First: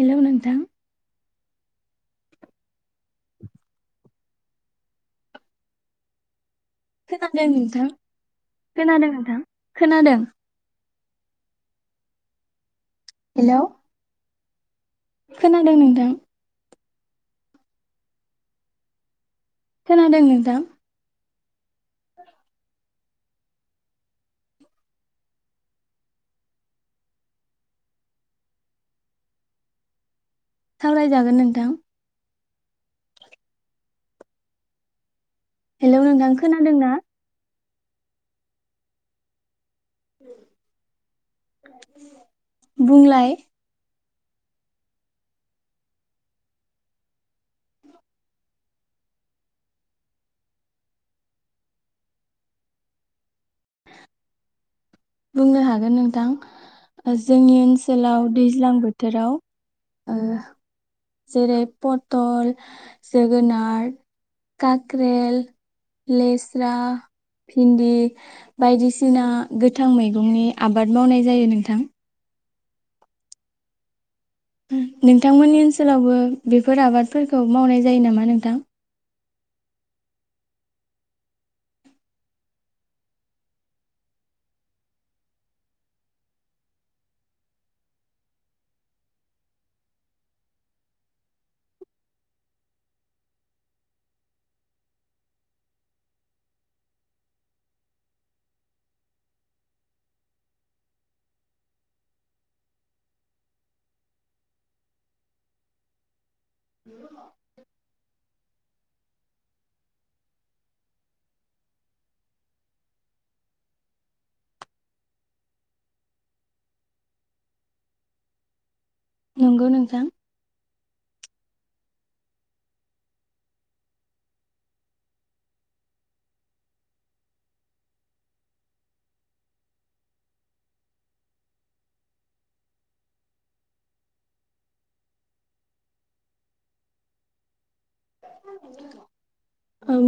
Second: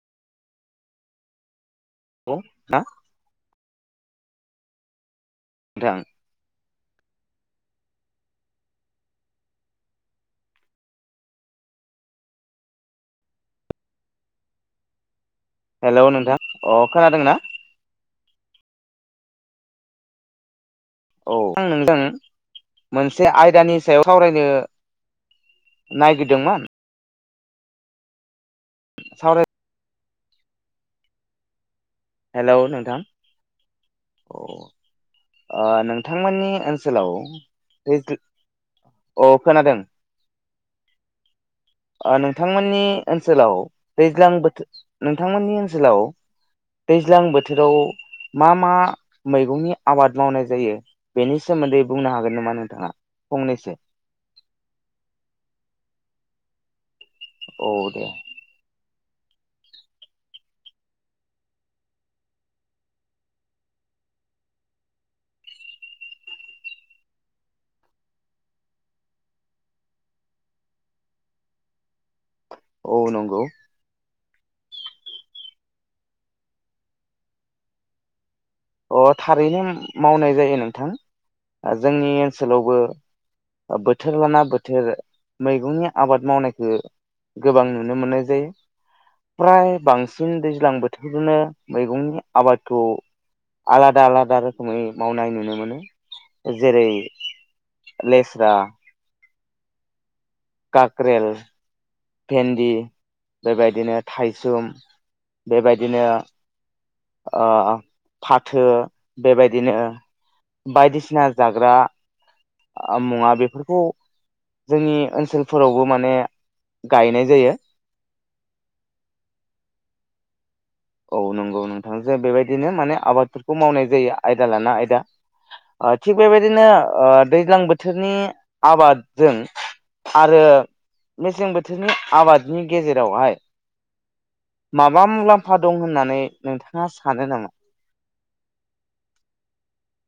हेल' नोंथां। औ हा नोंथां खोनादों नोंथां खोनादों नोंथां खोनादों हेल' खोनादों नोंथां अ खोनादोंना खोनादों नोंथां औ आं नोंजों मोनसे आयदानि सायाव सावरायनो नागिरदोंमोन सावराय सावरायजागोन नोंथां हेल' नोंथां औ हेलौ नोंथां नोंथांमोननि खोनादोंना ओनसोलाव अ खोनादों नोंथांमोननि बुंलाय ओनसोलाव दैज्लां बोथोर नोंथांमोननि ओनसोलाव दैज्लां बोथोराव मा मा मैगंनि आबाद मावनाय जायो बेनि सोमोन्दै बुंनो हागोन नामा नोंथाङा फंनैसो बुंनो हागोन नोंथां जोंनि औ दे ओनसोलाव दैज्लां बो थोराव ओ जेरै पथल जोगोनार काक्रेल लेस्रा भिन्दि बायदिसिना गोथां मैगंनि आबाद मावनाय जायो नोंथां औ नंगौ नोंथांमोननि ओनसोलावबो बेफोर आबादफोरखौ मावनाय जायो नामा नोंथां अ थारैनो मावनाय जायो नोंथां जोंनि ओनसोलावबो बोथोर लाना बोथोर मैगंनि आबाद मावनायखौ गोबां नुनो मोननाय जायो फ्राय बांसिन दैज्लां बोथोरजोंनो मैगंनि आबादखौ आलादा आलादा रोखोमै मावनाय नुनो मोनो जेरै लेस्रा काक्रेल भेन्दि बेबायदिनो थाइसुम बेबायदिनो अ फा थो बेबायदिनो बायदिसिना जाग्रा मुवा बेफोरखौ जोंनि ओनसोलफोरावबो माने गायनाय जायो नंगौ नोंथां औ नंगौ नोंथांजों बेबायदिनो माने आबादफोरखौ मावनाय जायो आयदा लाना आयदा थिग बेबायदिनो दैज्लां बोथोरनि आबादजों आरो मेसें बोथोरनि आबादनि गेजेरावहाय माबा मुलाम्फा फा दं होननानै नोंथाङा सानो नामा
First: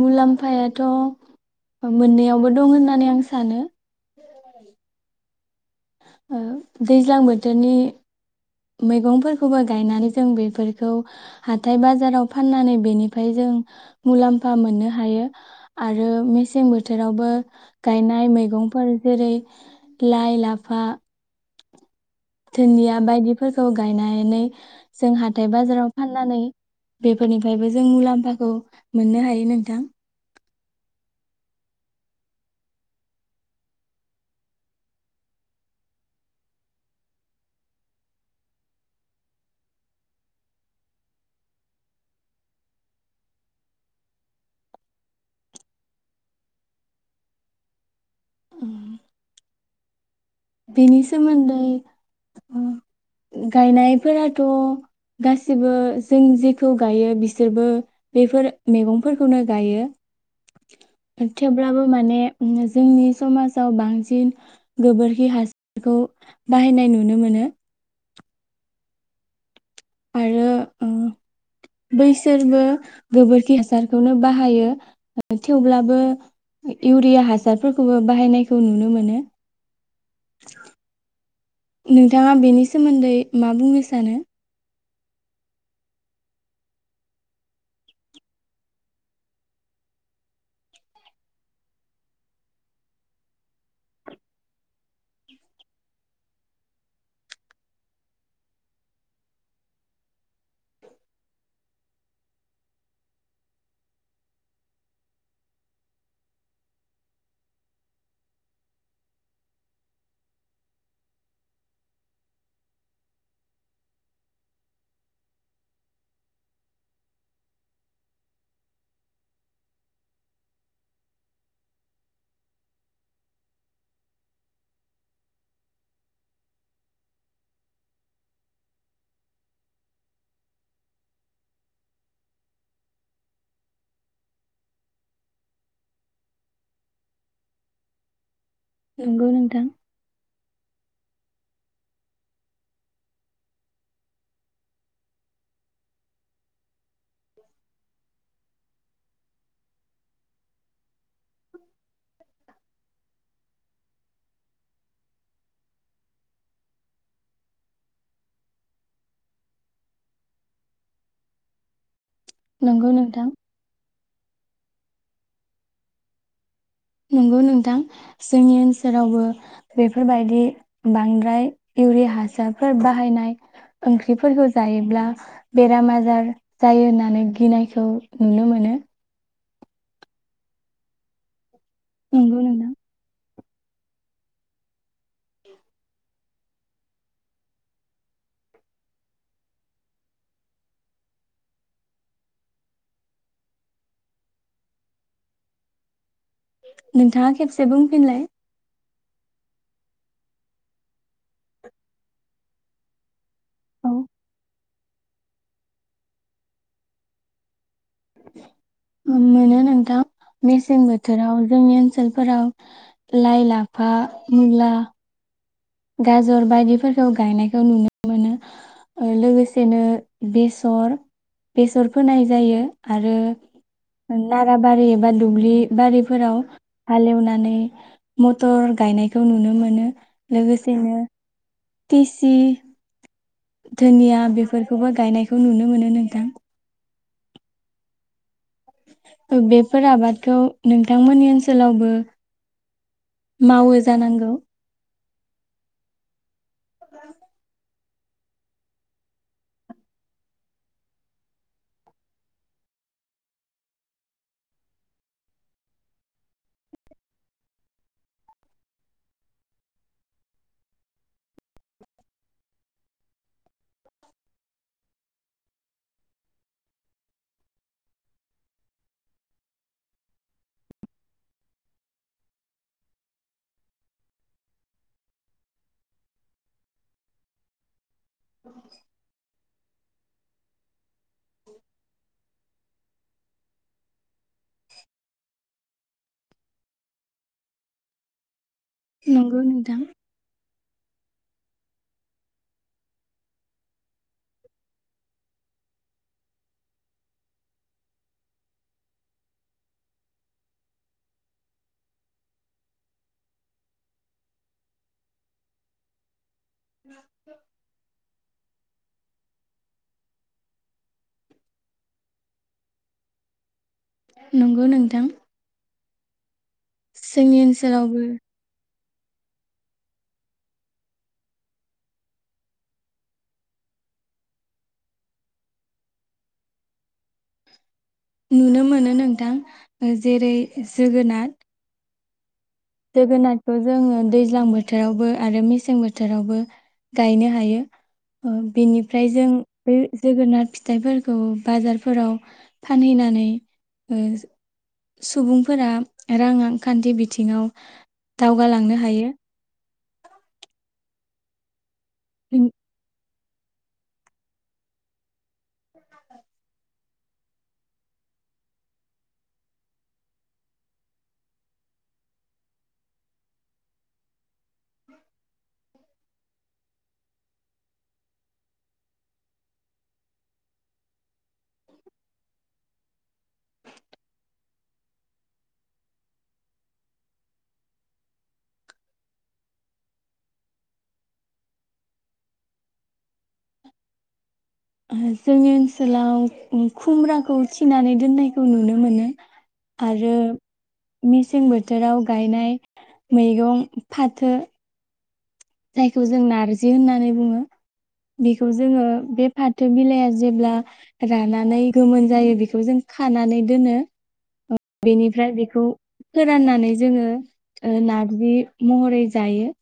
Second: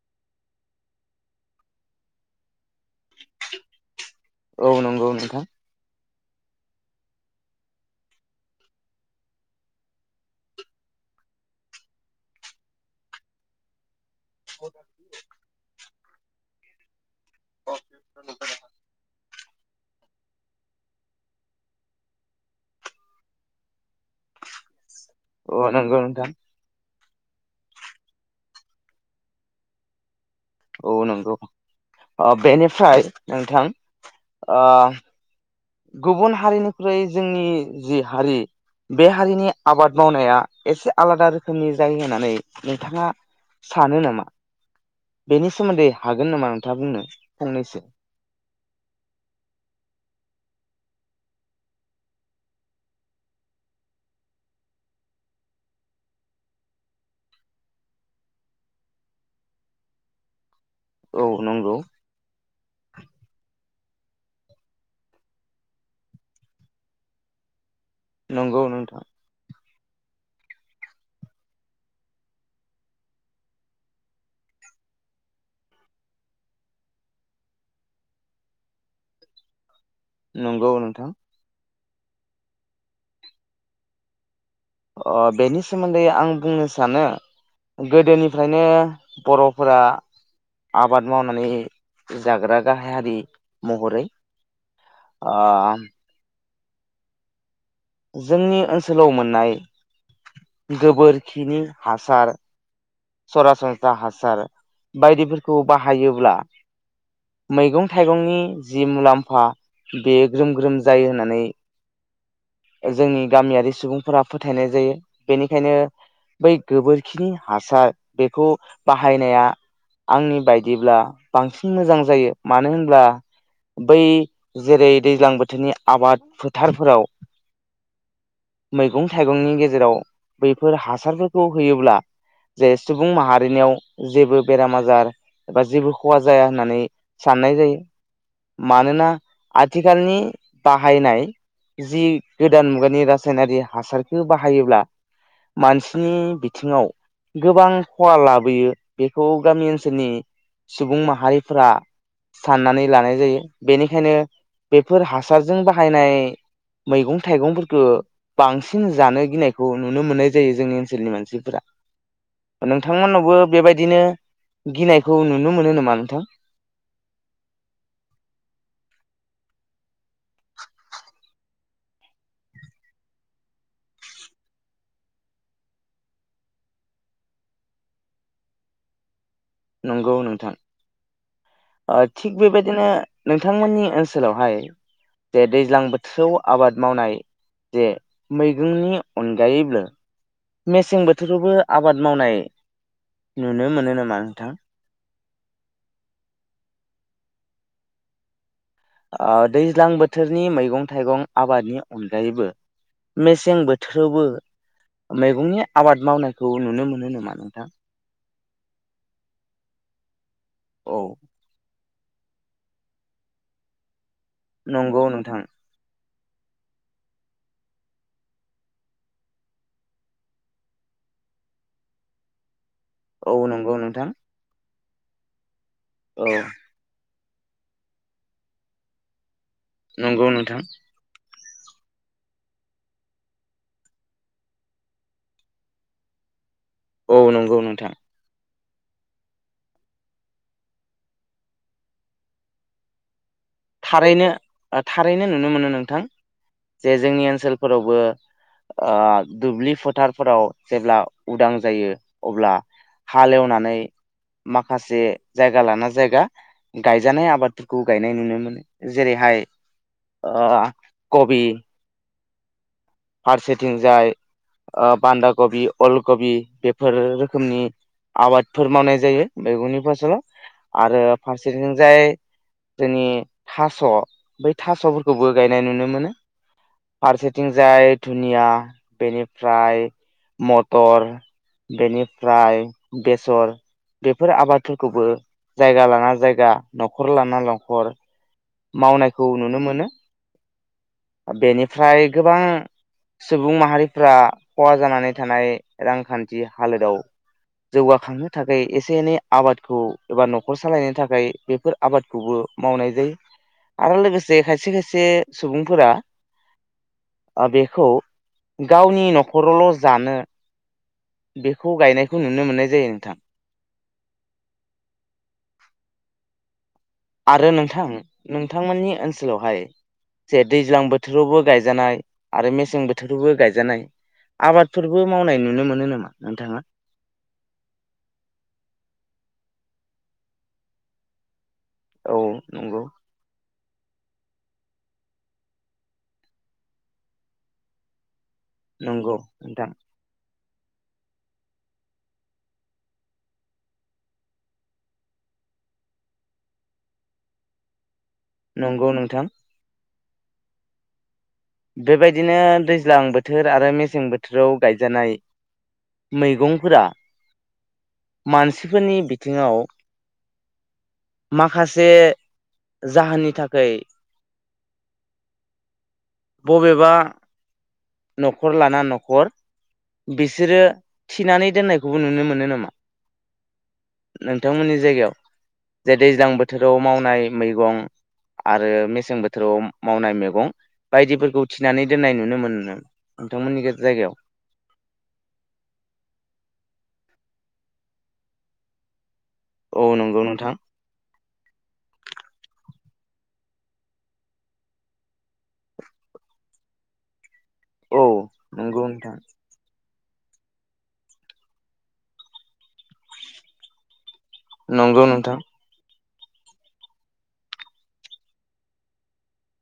मुलामफायाथ' मोननैयावबो दं होन औ नंगौ नोंथां दैज्लां बोथोरनि मैगंफोरखौबो गायनानै जों बेफोरखौ हाथाय बाजाराव फाननानै बेनिफ्राय जों मुलाम्फा मोननो हायो आरो मेसें बोथोर थोरावबो गायनाय मैगंफोर जेरै लाइ लाफा दुदिया बायदिफोरखौ गायनानै जों हाथाय औ बाजाराव नंगौ नोंथां फाननानै बेफोरनिफ्रायबो जों मुलाम्फाखौ मोननो हायो नोंथां। औ नंगौ। बेनिफ्राय नोंथां गुबुन हारिनिख्रुइ जोंनि जि हारि बे हारिनि आबाद मावनाया एसे आलादा रोखोमनि जायो होननानै नोंथाङा सानो नामा? बेनि सोमोन्दै हागोन नामा नोंथाङा बुंनो फंनैसो। बिनि सोमोन्दै गायनायफोराथ' गासिबो जों जेखौ गायो बिसोरबो बेफोर मैगंफोरखौनो गायो औ नंगौ थेवब्लाबो माने जोंनि समाजाव बां सिन गोबोर खि हासारखौ बाहायनाय नुनो मोनो। नंगौ नोंथां। आरो बैसोरबो गोबोरखि हासारखौनो बाहायो थेवब्लाबो इउरिया हासारफोरखौबो बाहायनायखौ नुनो मोनो। नंगौ नोंथां नोंथाङा बेनि सोमोन्दै मा बुंनो सानो? ओ बेनि सोमोन्दै आं बुंनो सानो गोदोनिफ्रायनो बर'फोरा आबाद मावनानै जाग्रा गाहाय हारि महरै ओ जोंनि ओनसोलाव मोननाय गोबोरखिनि हासार सरासनस्रा हासार बायदिफोरखौ बाहायोब्ला मैगं थाइगंनि जि मुलाम्फा बेयो ग्रोम ग्रोम जायो होननानै जोंनि गामियारि सुबुंफोरा फोथायनाय जायो। बेनिखायनो बै गोबोरखिनि हासार बेखौ बाहायनाया आंनि बायदिब्ला बांसिन मोजां जायो मानो होनब्ला बै जेरै दैज्लां बोथोरनि आबाद फोथारफोराव मैगं थाइगंनि गेजेराव बैफोर हासारफोरखौ होयोब्ला जे सुबुं माहारिनियाव जेबो बेराम आजार एबा जेबो खहा जाया होननानै साननाय जायो। मानोना नंगौ नोंथां आथिखालनि बा हायनाय जि गोदान मुगानि राज सायनारि हासारखो बाहायोब्ला मानसिनि बिथिङाव गोबां खहा लाबोयो बेखौ गामि ओनसोलनि सुबुं माहारिफोरा साननानै लानाय जायो। बेनिखायनो बेफोर हासारजों बाहायनाय मैगं थाइगंफोरखौ बांसिन जानो गिनायखौ नुनो मोननाय जायो जोंनि ओनसोलनि मानसिफोरा नंगौ नोंथां नोंथांमोननावबो बेबायदिनो गिनायखौ नुनो मोनो नामा नोंथां? नंगौ नोंथां जोंनि ओनसोलावबो बे फोरबायदि बांद्राय इउरिया हासारफोर बाहायनाय ओंख्रिफोरखौ जायोब्ला बेराम आजार जायो होननानै गिनायखौ नुनो मोनो। नंगौ नोंथां ओ थिक नंगौ नोंथां बेबायदिनो नोंथांमोननि ओनसोलावहाय जे दैज्लां बोथोराव आबाद मावनाय जे मैगंनि अनगायैबो मेसें बोथोरखौबो आबाद मावनाय नुनो मोनो नामा नोंथां? नोंथाङा खेबसे बुंफिनलाय ओ दैज्लां बोथोरनि मैगं थाइगं आबादनि अनगायैबो मेसें औ बोथोरावबो मैगंनि आबाद मावनायखौ नुनो मोनो नामा नोंथां? उम, मोनो नोंथां मेसें औ बोथोराव जोंनि ओनसोल फोराव लाइ लाफा मुला नंगौ नोंथां गाजर बायदिफोरखौ गायनायखौ नुनो मोनो लोगोसेनो बेसर बेसर फोनाय जायो। आरो औ नंगौ नोंथां नारा बारि एबा दुब्लि औ बारिफोराव हालेवना नै मथर गायनायखौ नुनो मोन मोनो नंगौ नोंथां लोगोसेनो तसि धुनिया बेफोरखौबो गायनायखौ नुनो मोनो नोंथां। औ नंगौ नोंथां बेफोर आबादखौ नोंथांमोननि ओनसोलावबो मावो थारैनो जानांगौ ओ थारैनो नुनो मोनो नोंथां जे जोंनि ओनसोलफोरावबो आ दुब्लि फोथारफोराव जेब्ला उदां जायो अब्ला हालेवनानै माखासे जायगा लाना जायगा गायजानाय आबादफोरखौ गायनाय नुनो मोनो जेरैहाय ओ कबि फारसेथिंजाय ओ बान्दा कबि अलकबि बेफोर रोखोमनि आबादफोर मावनाय जायो मैगंनि फसलाव आरो फारसेथिंजाय जोंनि थास' बै थास'फोरखौबो गायनाय नुनो मोनो फारसेथिं- जाय धुनिया बेनि- फ्राय मटर बेनिफ्राय बेसर बेफोर आबादफोरखौबो जायगा लाना जायगा न'खर लाना न'खर मावनायखौ नंगौ नुनो नोंथां मोनो बेनिफ्राय गोबां सुबुं माहारिफ्रा खहा जानानै थानाय रांखान्थि हालोदाव जौगाखांनो थाखाय एसे एनै आबादखौ एबा न'खर सालायनो थाखाय बेफोर आबादखौबो मावनाय जायो आरो लोगोसे खायसे खायसे सुबुंफोरा आ बेखौ गावनि न'खर'ल' जानो बेखौ गायनायखौ नुनो मोननाय जायो नोंथां नंगौ नोंथां जोंनि आरो नोंथां ओनसोलावबो नोंथांमोननि ओनसोलावहाय जे दैज्लां बोथोरावबो गायजानाय आरो मेसें बोथोरावबो गायजानाय आबादफोरबो मावनाय नुनो मोनो नामा नोंथाङा? नुनो मोनो नोंथां जेरै जोगोनार औ नंगौ जोगोनाट- खौ जोङो दैज्लां बोथोरावबो आरो मेसें बोथोरावबो गायनो हायो ओ बेनिफ्राय नंगौ जों नोंथां बे जोगोनार फि- थाइफोरखौ बाजारफोराव फानहैनानै ओ सुबुंफोरा रां आंखान्थि बिथिङाव दावगालांनो नंगौ हायो नोंथां बेबायदिनो दैज्लां बो- थोर आरो मेसें बोथोराव गायजानाय मैगंफोरा मानसिफोरनि बिथिङाव माखासे जाहोननि थाखै बबेबा न'खर लाना न'खर बिसोरो थिनानै दोननायखौबो नुनो मोनो नामा नोंथांमोननि जायगायाव जे दैज्लां बोथोराव मावनाय मैगं आरो मेसें बोथोराव मावनाय मैगं बायदिफोरखौ थिनानै दोननाय नुनो मोनो ना नोंथांमोननि गे जायगायाव ओ जोंनि ओनसोलाव उम खुमब्राखौ थिनानै दोननायखौ नुनो मोनो औ आरो नंगौ नोंथां मे- सें बोथोराव गायनाय मैगं फाथो जायखौ जों नारजि होननानै बुङो। औ बेखौ जोङो नंगौ नोंथां बे फाथो बिलाइआ जेब्ला रानानै गोमोन जायो बेखौ जों खानानै दोनो। नंगौ बेनिफ्राय नोंथां बेखौ फोराननानै जोङो ओ नार्जि महरै जायो।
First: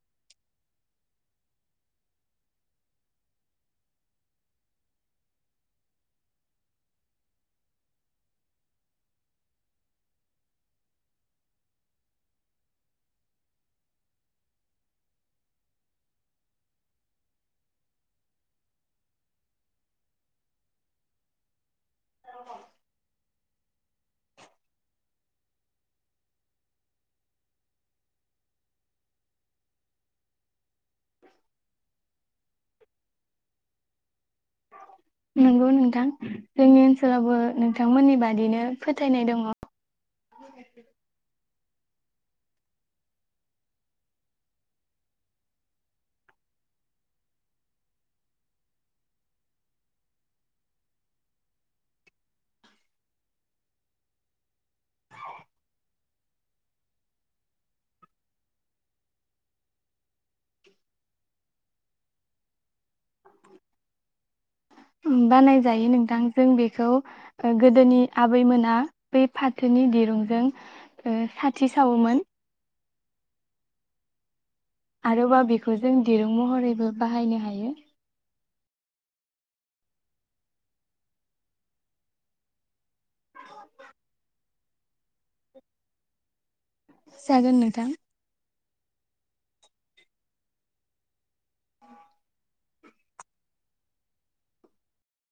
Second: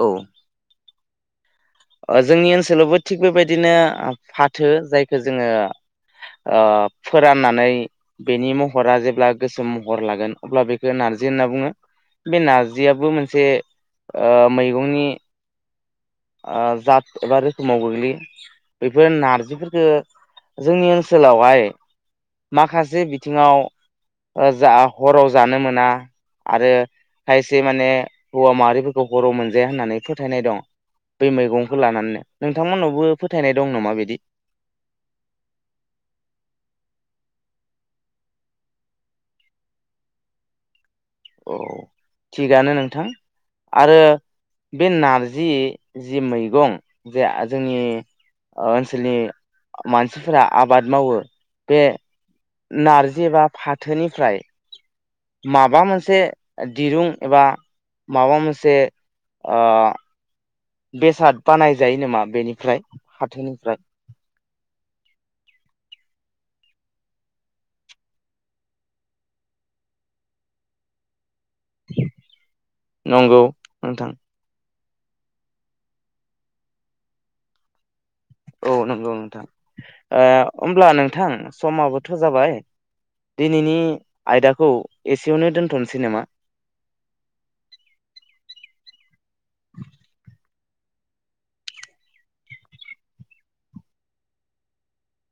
औ ओ जोंनि ओनसोलावबो थिग बेबायदिनो आ फाथो जायखो जोङो ओ फोराननानै बेनि महरा जेब्ला गोसोम महर लागोन अब्ला बेखो नारजि होनना बुङो बे नारजियाबो मोनसे ओ मैगंनि जात एबा रोखोमाव गोग्लैयो बेफोर नारजिफोरखौ जोंनि ओनसोलावहाय माखासे बिथिङाव जा हराव जानो मोना आरो खायसे माने हौवा माहारिफोरखौ हराव मोनजाया होननानै फोथायनाय दं बे मैगंखौ लानानैनो नोंथांमोननावबो फोथायनाय दं नामा बिदि नंगौ नोंथां जोंनि ओनसोलावबो नोंथांमोननि बादिनो फोथायनाय दङ। औ थिगानो नोंथां आरो बे नारजि जि मैगं जे जोंनि ओनसोलनि मानसिफोरा आबाद मावो बे नारजि एबा फाथोनिफ्राय माबा मोनसे दिरुं एबा माबा मोनसे बेसाद बानायजायो नामा बेनिफ्राय फाथोनिफ्राय बानायजायो नोंथां जों बेखौ गोदोनि आबैमोना बै फाथोनि दिरुंजों साथि सावोमोन नंगौ नोंथां आरोबाव बेखौ जों दिरुं महरैबो बाहायनो हायो औ नंगौ नोंथां होमब्ला नोंथां समाबोथ' जाबाय दिनैनि आयदाखौ औ एसेयावनो दोन्थ'नोसै नामा? जागोन नोंथां।